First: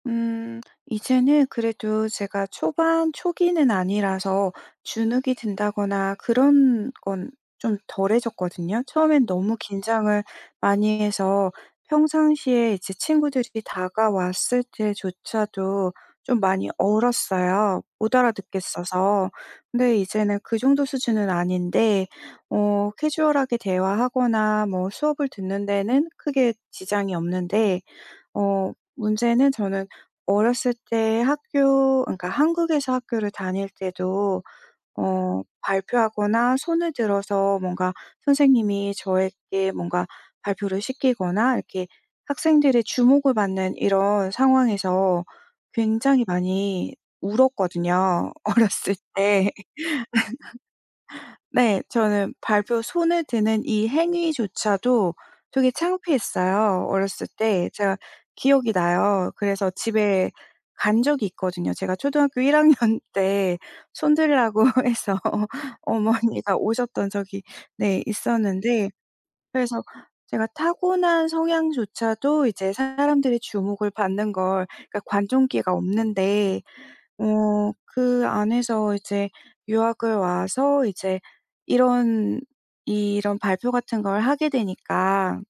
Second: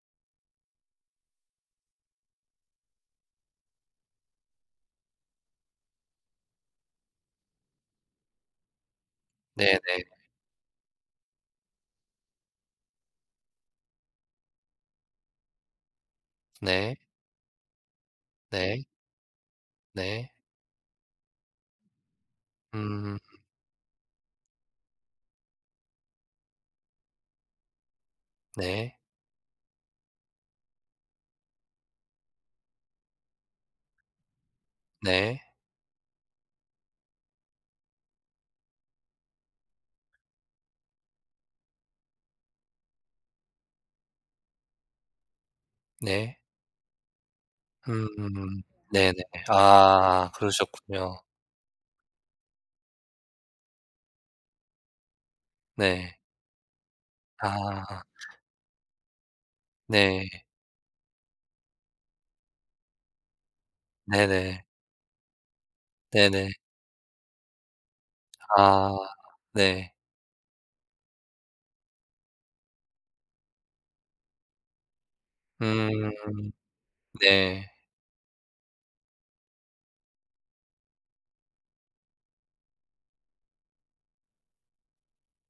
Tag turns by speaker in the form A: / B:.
A: 음. 이제는 그래도 제가 초반 초기는 아니라서 주눅이 든다거나 그런 건 좀 덜해졌거든요. 처음엔 너무
B: 네네.
A: 긴장을 많이 해서 평상시에 이제 친구들이 다가왔을 때조차도 좀 많이
B: 네.
A: 얼었어요. 못
B: 네.
A: 알아듣겠어서. 근데
B: 네.
A: 이제는 그 정도 수준은 아닌데, 어
B: 음.
A: 캐주얼하게 대화하거나 뭐 수업을 듣는 데는 크게 지장이 없는데, 어
B: 네.
A: 문제는 저는 어렸을 때 학교 그러니까 한국에서 학교를 다닐 때도
B: 네.
A: 어 발표하거나 손을 들어서 뭔가 선생님이 저에게 뭔가 발표를 시키거나 이렇게 학생들의 주목을 받는 이런 상황에서 굉장히
B: 네.
A: 많이 울었거든요,
B: 음음음
A: 어렸을
B: 네네.
A: 때
B: 아 그러셨군요.
A: 네. 저는 발표 손을 드는 이 행위조차도 되게
B: 네.
A: 창피했어요, 어렸을 때. 제가
B: 아.
A: 기억이 나요. 그래서 집에
B: 네.
A: 간 적이 있거든요. 제가 초등학교 1 학년 때 손
B: 네네.
A: 들라고 해서
B: 네네.
A: 어머니가 오셨던 적이 네 있었는데
B: 아
A: 그래서
B: 네.
A: 제가 타고난 성향조차도 이제 사람들의 주목을 받는 걸 그러니까 관종기가
B: 음
A: 없는데 어
B: 네.
A: 그 안에서 이제 유학을 와서 이제 이런 이런 발표 같은 걸 하게 되니까